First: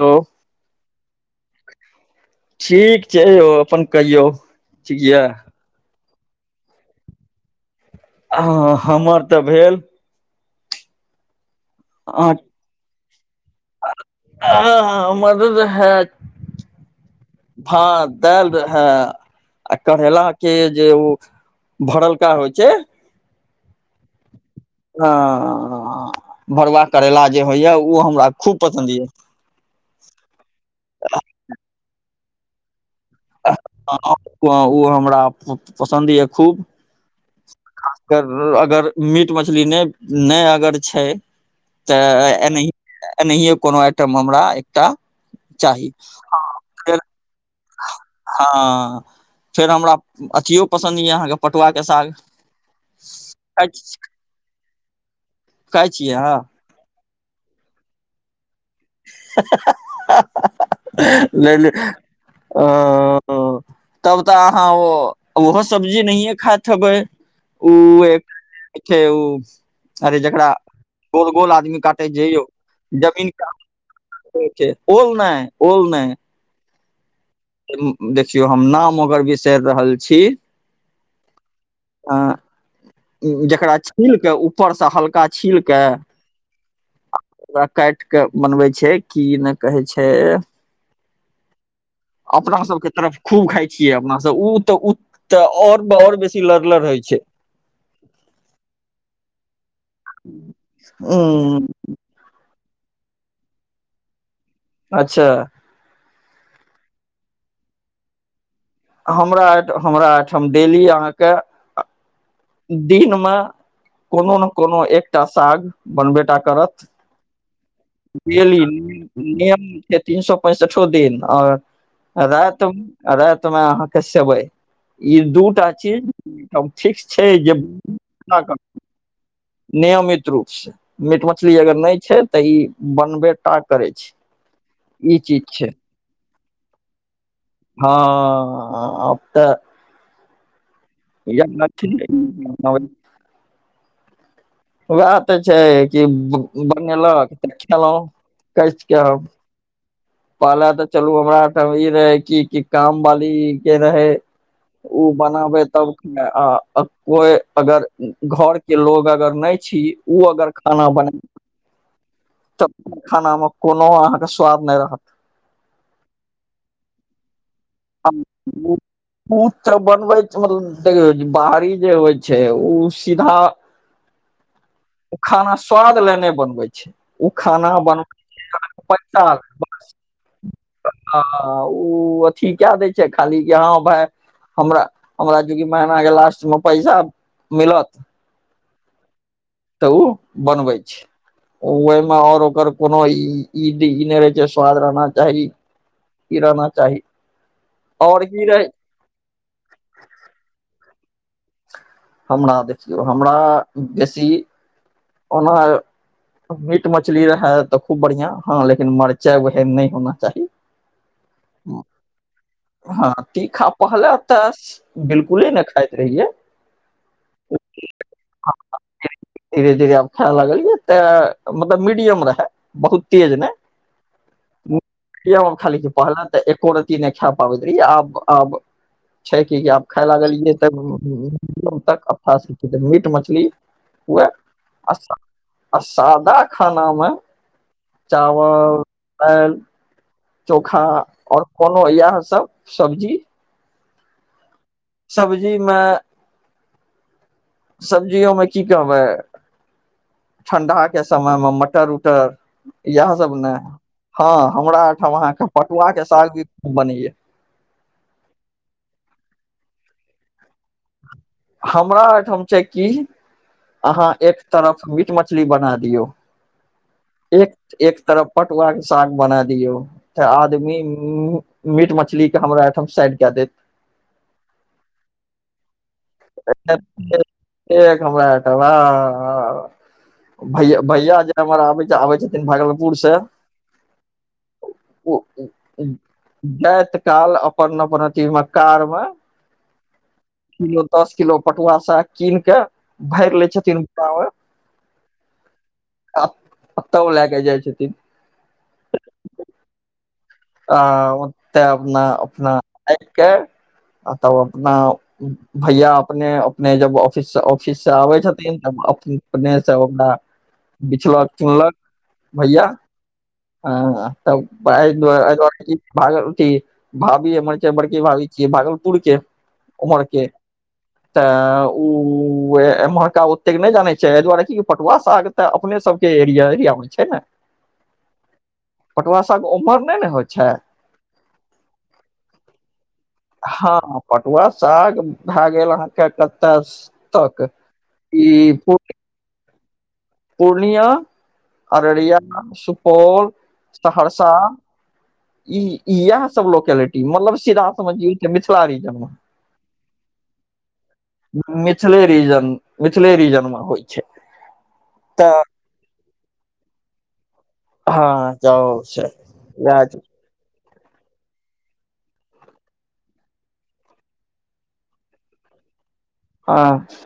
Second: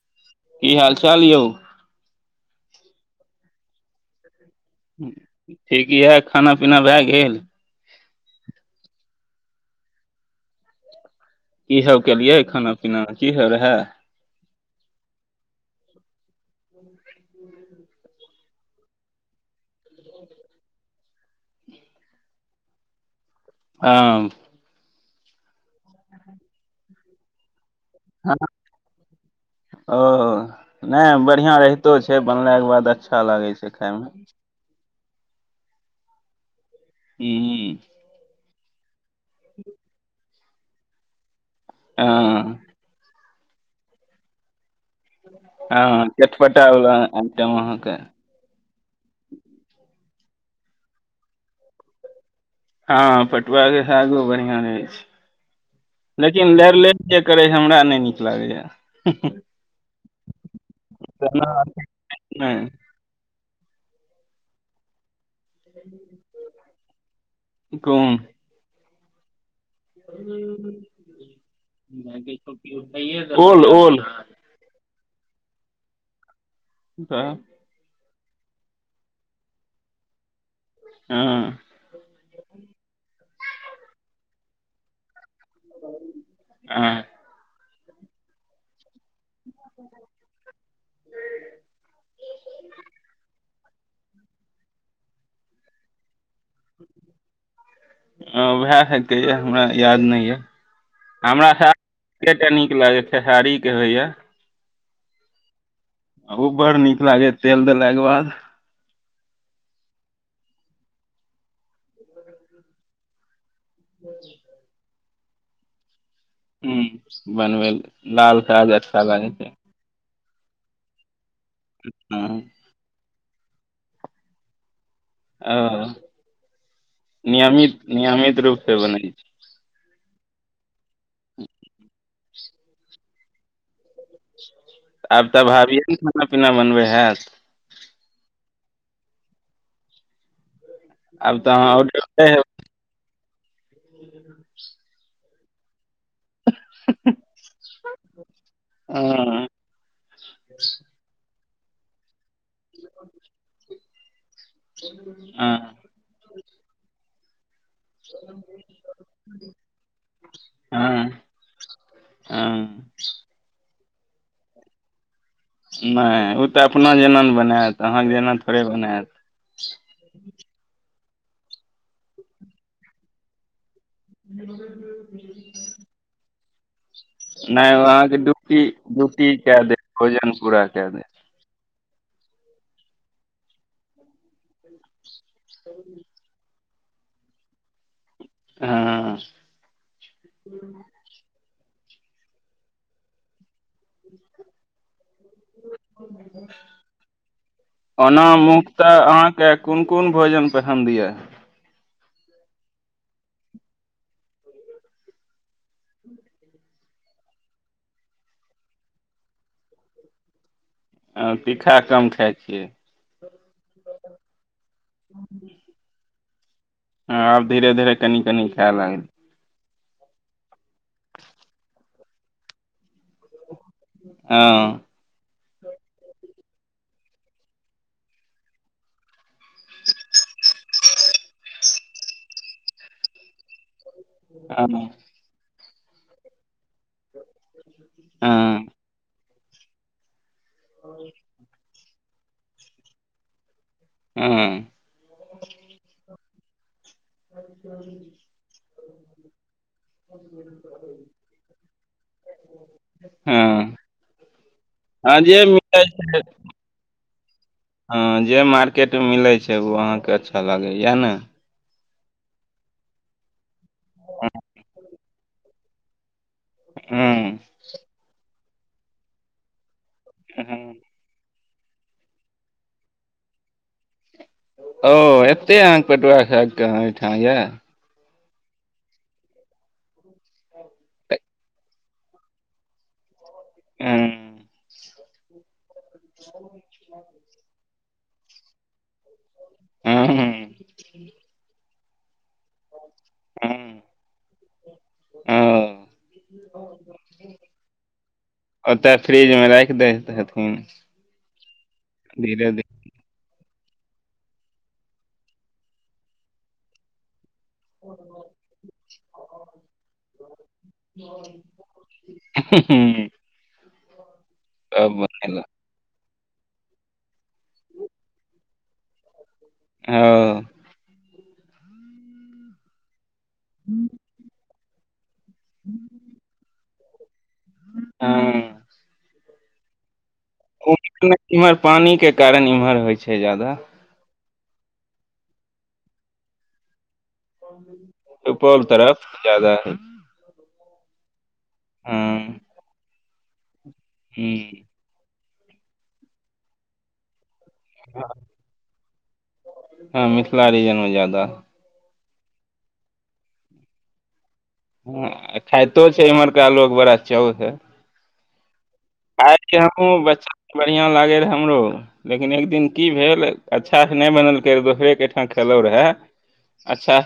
Hello की हाल चाल यौ ठीक छै यौ अपन कहियौ ठीक यऽ ठीक य खाना पीना भए गेल ह हमर तऽ भेल की सब आ केलियै खाना पीना की सब रहै आहा हमर रहै भात दाल रहै आ करेल के जे ओ भरलका होइ छै [unintelligible] ह भरुआ करेला जे होइया ओ हमरा ह खूब पसन्द ओ नहि बढ़ियाॅं रहितो बनलाक के बाद अच्छा लागै छै खायमे यऽ ओ हमरा पसन्द यऽ खूब हूँ अगर मीट मछली नहि नहि अगर छै तऽ हँ एनहि एनाहिए कोनो आइटम हमरा एकटा चाही हँ चटपटा वला फेर आइटम अहाँके हाँ फेर हमरा अथियो पसन्द यए अहाँके पटुआके साग हाँ पटुआ के खाइ सागो बढ़ियां होइ छियै छै लेकिन अहाँ लर ले करै हमरा नहि नीक लागैए लै ले आ नहि तब तऽ अहाँ ओ वहो सब्जी नहिये खाइत हैबै उ कोन उ अरे जकरा गोल गोल आदमी काटे जयौ जमीन क ओल ओल ओल नहि ओल नहि तऽ देखियौ हम नाम ओकर बिसरि रहल छी हाँ अ जकरा छीलके ऊपर से हल्का छील के काट के बनबै छै की ने कहे छै अपना सबके तरफ खूब खाई छियै अपना सब ओ तऽ ओ तऽ ओर ओर बेसी लड़ लड़ होइ छै ओहा हैतय हमरा याद नहि यऽ हमरा उंम्म साथ कनी लागै खेसारी के होइयै अच्छा ओ बड़ नीक लागै तेल देलाके बाद हमराठ हमरा एहिठाम डेली अहाँके दिन मे कोनो ने कोनो एकटा साग बनबै टा करत ह बनबै ल- लाल डेली साग अच्छा लागै छै नियम से तीन सौ पैंसठो दिन ओर ह रात रात मे अहाँके सेवई ई दूटा ओ चीज ठीक छै जे कर नियमित नियमित नियम रूप से बनै छै नियमित रूप से मीट मछली अगर नहि छै तऽ ई बनबेटा करै छै ई आब तऽ चीज छै भाभिये ने खाना पीना बनबै हैत हाँ हाँ आब तऽ आब तऽ अहाँ ऑर्डर दै हेबै [unintelligible] उहै तऽ छै की बनेलक तऽ खेलउ कसके हँ पहले तऽ चलू हमरा ठाम ई रहै कि कि काम वाली के रहै ओ हँ बनाबे तब आ कोई अगर घरके लोग अगर नहि छी ओ अगर खाना हँ बना त हँ खानामे कोनो अहाँके स्वाद नहि रहत नहि ओ तऽ अपना जेनाने बनायत अहाँके जेना थोड़े बनायत ब बनबै छलहूँ देख बाड़ी जे होइ छै ओ सीधा खाना स्वाद ले नहि बनबै ओ खाना नहि ओ बन अहाँके ड्यूटी पैसा ड्यूटी कए ले देत बस भोजन पूरा कए देत ओ अथी कए दै छै खाली कि हाँ भाय हमरा हमरा चूँकि महीनाके लास्टमे पैसा मिलत हुं त ओ बनबैय छैय, ओहिमे आओर ओकर कोनो इ नै रहैय छैय स्वाद रहना चाही, इ रहना चाही ओना आओर की रहै मुखतह अहाँके कोन-कोन भोजन पसन्द ये? हमरा, देखियौ हमरा बेसी ओना मीट-मछली रहए त खुब बढ़िआं हँ लेकिन मरचाइ ओहन नै होना चाही ह, तीखा कम खाइ छी। हँ तीखा पहिले त बिलकुले नै खाइत रहियैय हँ आब धीरे-धीरे कनी-कनी खाय लगलिए। धीरे-धीरे आब खाय लगलिए तें मतलब मीडियम रहैय बहुत तेज नै हँ। पहिले त एको रत्ती नै खा पाबैत रहियै आब-आब छै कि आब खाय लागलियै त मीट-मछली उएह न आ सादा खानामे हँ चावल, दालि, चोखा, आओर कोनो इएह सब सब्जी हुं। सब्जियोमे की कहबैय ठण्डाके समयमे मटर-उटर इएह सब ने। हँ हँ हमरा हँ एहिठाम जे अहाँके मिलै पटुआके छै साग भी खुब बनैये। हँ जे मार्केटमे मिलैय छैय उ अहाँके अच्छा लागैय इएह ने? हमरा एहिठाम छैय की अहाँ एक तरफ मीट-मछली बना दियौ, हँ एक-एक तरफ पटुआ के साग बना दियौ। त हँ आदमी मीट-मछली के हमरा एहिठाम साइड कए देत। ओ एत्ते अहाँके पटुआ खाइए अहाँ ओहिठाम यौ। एतेक हमरा ओहिठाम ह-ह। भैया-भैया जे हमर आबैय छथिन भागलपुर सँ ऐं ओ जाइत काल अपन-अपन अथीमे कारमे ह-ह पटुआ साग कीन कय भरि लै छथिन हँ कारमे छथिन ओतय फ्रिजमे राखि दैय आ ओतय धीरे अपना-अपना [unintelligible] तब अपना भैया अपने-अपने जब ऑफिस-ऑफिस सँ आबैय छथिन त अपने से ओकरा बिछलक-चुनलक भैया, धीरे हँ तब सब बनेलक दुआरे भागल अथी भाभी हमर छैय बड़की भाभी छियैय भागलपुर के ओ उमहर के तऽ ओ एम्हरका ओतेक नै जानैय छै एहि दुआरे की पटुआ साग तऽ अपने सबके एरिया-एरियामे छै ने। हँ। पटुआ साग ओम्हर नै ने होइ छै एम्हर पानिके कारण एम्हर होइ छै जादा। हँ पटुआ साग भए गेल अहाँके कतय तक ई सुपौल तरफ ज्यादा हय। पूर्णियां, अररिया, हँ सुपौल, सहरसा हूँ इ इएह सब लोकेलिटी मतलब सीधा समझियौ जे मिथिला रीजनमे। हँ मिथिला रीजन मे ज्यादा मिथिले रीजन-मिथिले रीजनमे होइ छै हँ तऽ खाइतो छै इम्हरका लोक बड़ा चाउसे हाँ जाउ से साग के वएह हमहूँ बच्चा बढ़ियाॅं लागे रहे हमरो लेकिन एक दिन की भेल अच्छा से नहि बनलकै रे दोसरे के ठाम खेल [unintelligible] खैलौं रेहे हँ अच्छा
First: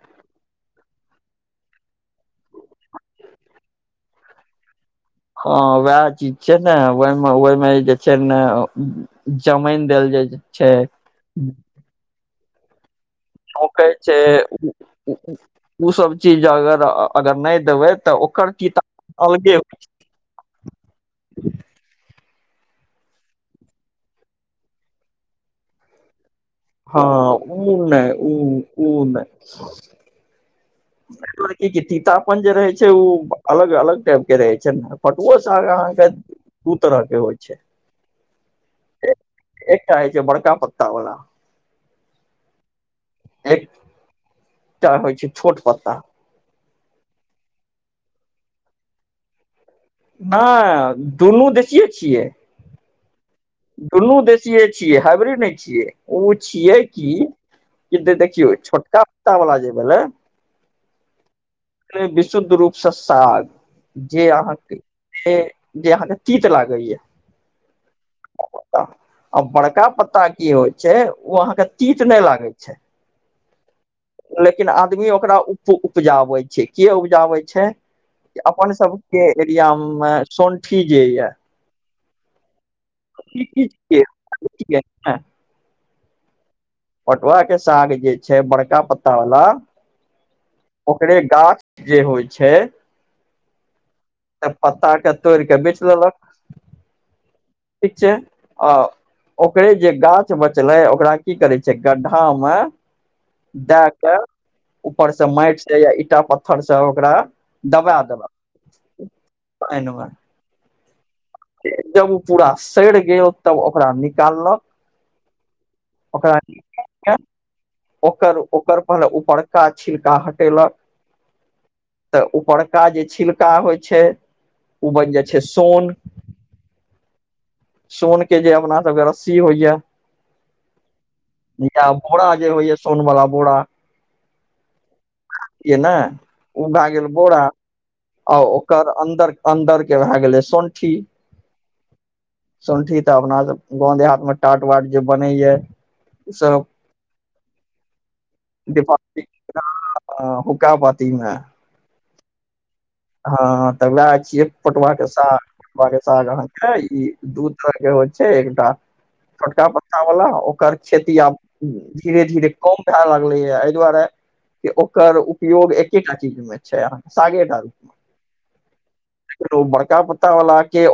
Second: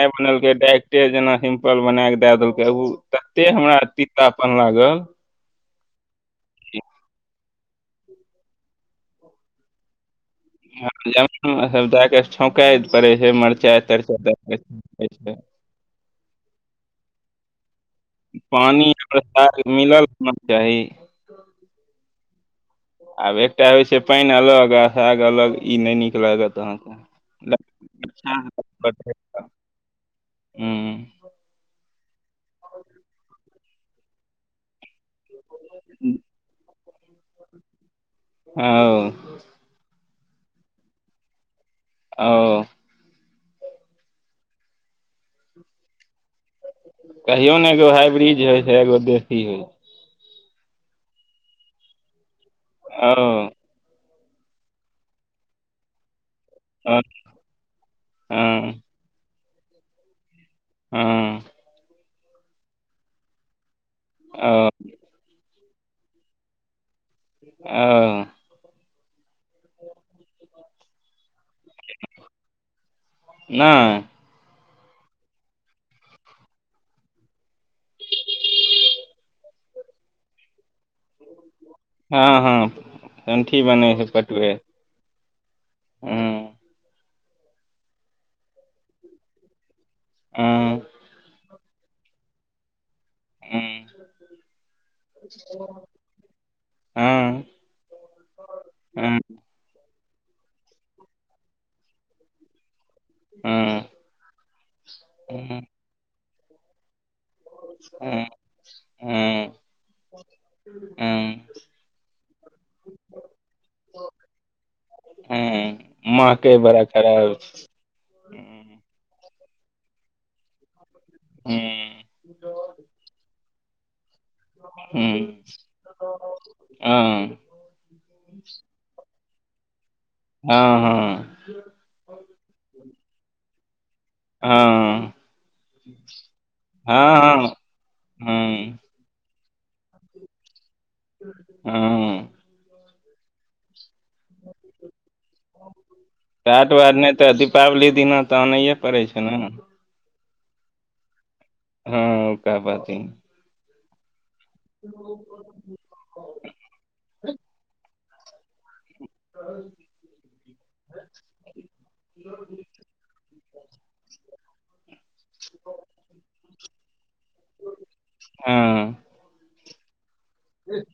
बनेलकै डायरेक्टे जेना सिम्पल बना कऽ दए देलकै ओ तते हमरा तीतापन लागल हँ वएह चीज छै ने ओहि मे ओहिमे जे छै ने जमाईन देल जाय छै हाँ छौकै [inaudible] छौंकै छै कऽ उसब चीज अगर अगर नहि देबै तऽ ओकर पानि तीता आओर अलगे साग होइ छै मिलल होना चाही आब एकटा होइ छै पाइन अलग आ साग अलग ई नहि नीक लागत अहाँके हाँ ओ नहि उ अच्छा, उ नहि हूँ र की तीतापन जे रहै छै उ अलग अलग टाइप के रहे छै पटुओ साग अहाँके दू तरहके होइ छै ओ जे बड़का पत्ता वाला ओ एकटा होइ छै छोट पत्ता कहियो ने एगो हाइब्रिज होइ छै एगो देशी होइ नहि दुनू देसियए छियै ओ दुनू देशीये छियै हाइब्रिड नहि छियै छियै ओ, की देखियौ हँ छोटका पत्ता वाला जे भेलै हूँ विशुद्ध रूपसे साग जे ओ अहाँके जे अहाँके तीत लागैये ओ आ बड़का पत्ता की होइ छै ओ अहाँके तीत नहि लागै छै नै लेकिन आदमी ओकरा उ उपजाबै छै के उपजाबै छै तऽ अपन सबके एरियामे सोन किजा यै हँ हँ ठण्ठी [unintelligible] ह्म् पटुआ के साग जे छै बड़का पत्ता वाला हँ ओकरे गाछ जे होइ छै हँ त पत्ताके तोड़ कऽ बेच लेलक छै आ ओकरे जे गाछ बचले ओकरा की करै छै गड्ढा मे दए क ऊपर से माटि से या ईटा पत्थर से ओकरा दबा दबा महकै पइन में जब ओ पूरा सड़ गेल तब ओकरा निकाललक ह्म ओकरा महके बङा के खराब ओकर ओकर हूँ पर ऊपरका छिलका हटेलक हूँ तऽ ऊपरका जे छिलका होइ छै ओ बनि ह्म जाइ छै सोन हाँ सोन के जे अपना रस्सी होइय हँ या बोरा जे होइय सोनवला बोरा हाँ केने ओ भए गेल बोरा हँ आ ओकर अन्दर अन्दर के भए गेलै सौंठी हँ संठी तऽ अपना सब गाँव देहाात में टाट वाट जे बनै य चट बार नहि तऽ दीपावली दिना तऽ आनैए पड़ै छै ने ओ हुक्कापाती में हँ हुकापाती हँ तब वोह व्है छियै पटुआ के साग पटुआ के साग अहाँके ई दू तरहके होइ छै एकटा छोटका पत्तावला ओकर खेती आब धीरे धीरे कम भए लगलैए एहि दुआरे ओकर उपयोग एकेटा चीज मे छै अहाँ सागे टा हँ लेकिन बड़का प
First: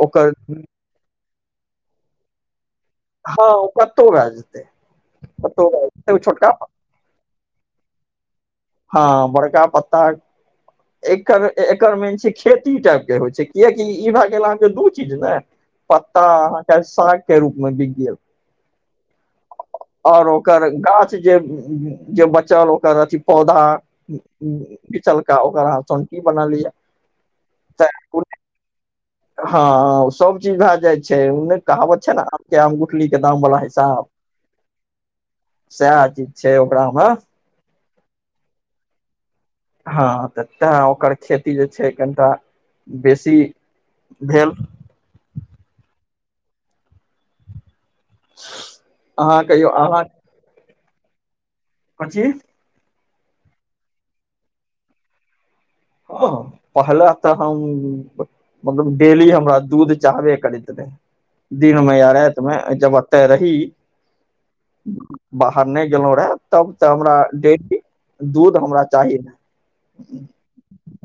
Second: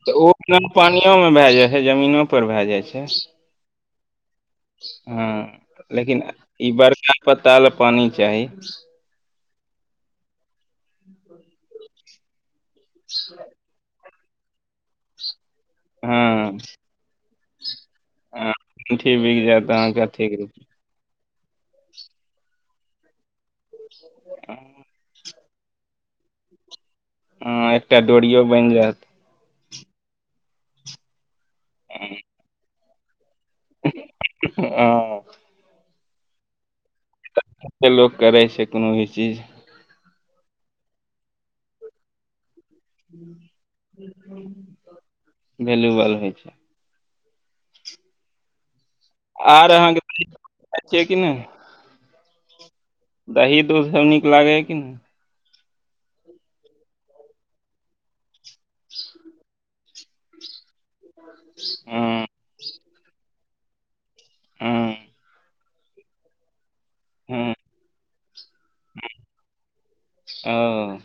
तऽ ओ पानियोमे भए जाइ छै जमीनो पर भए जाइ छै हँ ओ कतौ भए जे हँ लेकिन ई बड़का पताल पानि चाही हँ बड़का पत्ता एकर एकर मेन छै खेती टाइप के होय छै कियकि ई भए ई भेल दूं चीज ने पत्ता हँ अहा साग रूप बिक गेल हँ ठुठी बिक जायत अहाँके आ ओर अथीक रूप ओकर जे बचल ओकर पौधा चल ओकर रह तन की बना लियै अ एकटा डोरियो बनि जायत हँ सब चीज भए जाय छै उने कहावत छै ने आ केम के दाम बला हिसाब हँ साहब सएह चीज छै ओकरा मे हेलो कराइ करै छै कोनो भी चीज हँ तऽ तें ओकर खेती जे छै कनिटा बेसी भेल वल्यूबल होइ छै अहाँ कहियौ अहाँ छै कि नहि कोन चिज दही दूध सब नीक लागैया कि नहि ह पहला तऽ हम मतलब डेली हमरा दूध चाहबे करैत रहे दिन मे या हँ राति मे जब ओतय रही हँ बाहर नइ गेलो रहा तब तऽ हमरा हँ डेली दूर हमरा चाही ने ओ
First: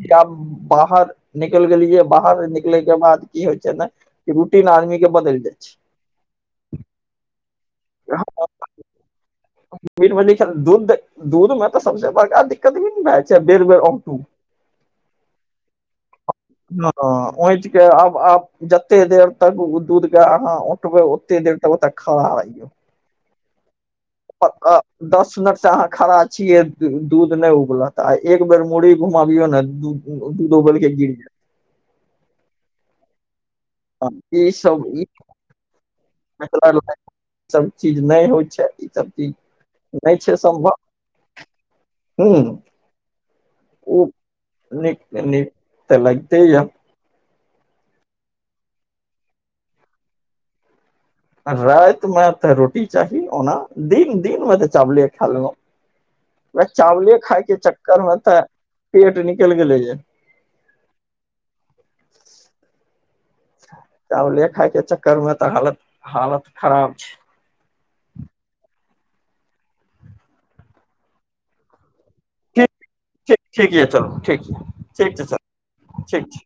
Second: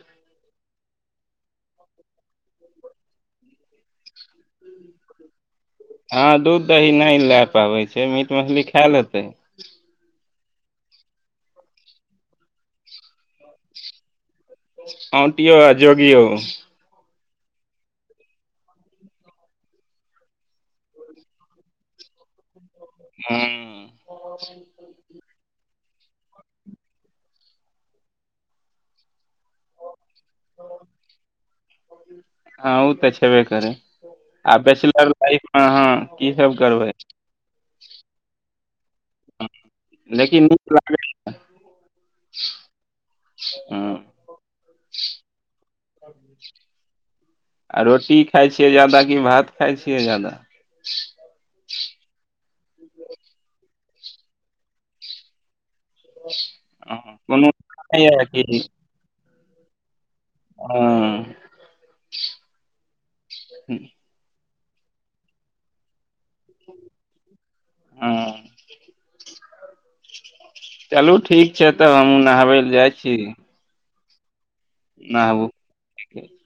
बाहर निकल गेलियै बाहर निकलै के बाद की होइ छै ने रूटीन आदमी के बदलि जाइ छै हँ दूध दही नइ लए पाबै छै से मीट मछली खाएँ लेतै दू दूध में तऽ सबे बड़का दिक्कत भ छै बेर बे मीट ऑटूयो आ जोगियों ह ऑटू के आब आब जते देर तक ओ दूध के अहाँ ठबै ओते त तऽ खराौ हँ दस मिनट से अहाँ खड़ा छियै दूध नइ उबलत आ एक बेर मुरी घुमबियौ ने दूध उबलके गिर जायत हुँ ओ तऽ छै ई आ सब ई बैचलर लाइफ मे अहाँ की सब करबै इसभ चीज नहि होइ छै इसभ चीज नहि छै लेकिन नीक संभव लागै हम हुँ नीक नीक तऽ लगते य आ रोटी खाय छियै जादा कि भात खाय छियै जादा राति मे तऽ रोटी चाही ओना दिन दिन मे तऽ चावले खा लेलहु व चावले खाय कोनो के चक्कर नहि मे य तऽ पेट निकलि गेलै या ऊ हुँम चावले खायके चक्करमे तऽ हालत हालत खराब छै हँ चलू ठीक छै तऽ हमहुँ नहाबै छै लए जाइ छी ठीक ठीक ठीक य चलू ठीक छै ठीक छै सर नहाबू ठीक छै